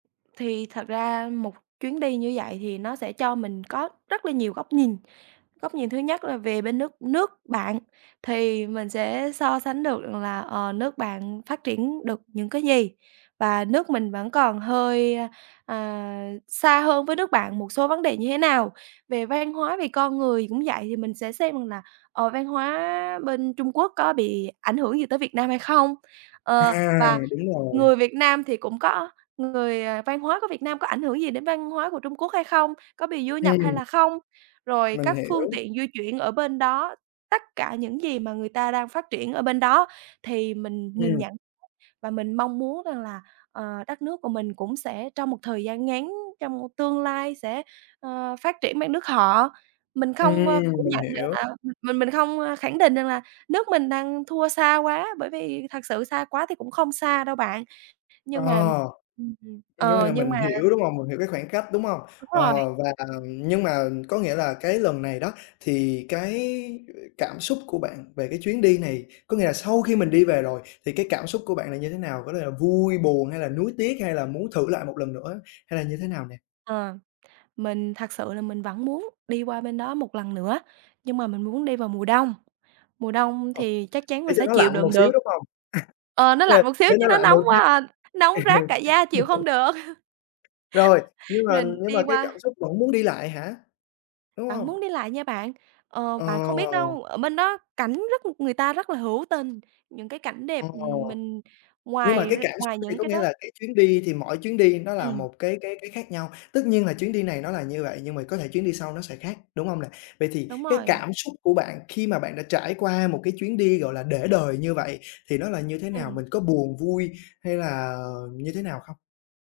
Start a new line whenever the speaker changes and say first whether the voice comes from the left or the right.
right: Thì thật ra một chuyến đi như vậy thì nó sẽ cho mình có rất là nhiều góc nhìn. Góc nhìn thứ nhất là về bên nước nước bạn thì mình sẽ so sánh được rằng là, ờ, nước bạn phát triển được những cái gì và nước mình vẫn còn hơi, à, xa hơn với nước bạn một số vấn đề như thế nào. Về văn hóa, về con người cũng vậy, thì mình sẽ xem rằng là, ờ, văn hóa bên Trung Quốc có bị ảnh hưởng gì tới Việt Nam hay không, ờ,
left: À,
right: và
left: đúng rồi.
right: người Việt Nam thì cũng có người ờ, văn hóa của Việt Nam có ảnh hưởng gì đến văn hóa của Trung Quốc hay không, có bị du nhập hay
left: Ừm.
right: là không. Rồi
left: Mình
right: các phương
left: hiểu.
right: tiện di chuyển ở bên đó, tất cả những gì mà người ta đang phát triển ở bên đó thì mình nhìn
left: Ừm.
right: nhận và mình mong muốn rằng là, ờ, đất nước của mình cũng sẽ trong một thời gian ngắn, trong tương lai sẽ, ờ, phát triển bằng nước họ. Mình không, ơ, phủ
left: Ừm, mình
right: nhận rằng
left: hiểu.
right: là mình mình không, a, khẳng định rằng là nước mình đang thua xa quá, bởi vì thật sự xa quá thì cũng không xa đâu bạn.
left: Ờ.
right: Nhưng mà, ừm,
left: Có nghĩa
right: ờ,
left: là
right: nhưng
left: mình
right: mà
left: hiểu, đúng hông? Mình hiểu cái khoảng cách, đúng hông?
right: Đúng rồi.
left: Ờ, và nhưng mà có nghĩa là cái lần này đó thì cái cảm xúc của bạn về cái chuyến đi này có nghĩa là sau khi mình đi về rồi, thì cái cảm xúc của bạn là như thế nào? Có thể là vui buồn hay là nuối tiếc hay là muốn thử lại một lần nữa hay là như thế nào nè?
right: Ờ, mình thật sự là mình vẫn muốn đi qua bên đó một lần nữa, nhưng mà mình muốn đi vào mùa đông, mùa đông
left: Ờ,
right: thì chắc chắn mình
left: để cho
right: sẽ
left: nó
right: chịu
left: lạnh
right: đựng
left: một xíu,
right: được.
left: đúng hông?
right: Ờ, nó
left: Ờ,
right: lạnh một xíu
left: để
right: chứ
left: nó
right: nó
left: lạnh
right: nóng
left: một
right: quá
left: xíu.
right: à, nóng rát cả da chịu không được.
left: Rồi, nhưng mà
right: Rình
left: nhưng mà
right: đi
left: cái
right: qua
left: cảm xúc vẫn muốn đi lại hả? Đúng
right: Vẫn
left: hông?
right: muốn đi lại nha bạn. Ờ, bạn không biết
left: Ờ!
right: đâu, ở bên đó cảnh rất người ta rất là hữu tình, những cái cảnh đẹp, ừm,
left: Ồ.
right: mình
left: Nhưng mà
right: ngoài r
left: cái cảm xúc
right: ngoài
left: thì
right: những
left: có
right: cái
left: nghĩa là
right: đó
left: cái chuyến đi thì mỗi chuyến đi nó là
right: Ừm.
left: một cái cái cái khác nhau, tất nhiên là chuyến đi này nó là như vậy, nhưng mà có thể chuyến đi sau nó sẽ khác, đúng hông nè? Vậy thì
right: Đúng
left: cái
right: rồi.
left: cảm xúc của bạn khi mà bạn đã trải qua một cái chuyến đi, gọi là, để đời như vậy, thì nó là như thế nào?
right: Ừm.
left: Mình có buồn, vui, hay là như thế nào không?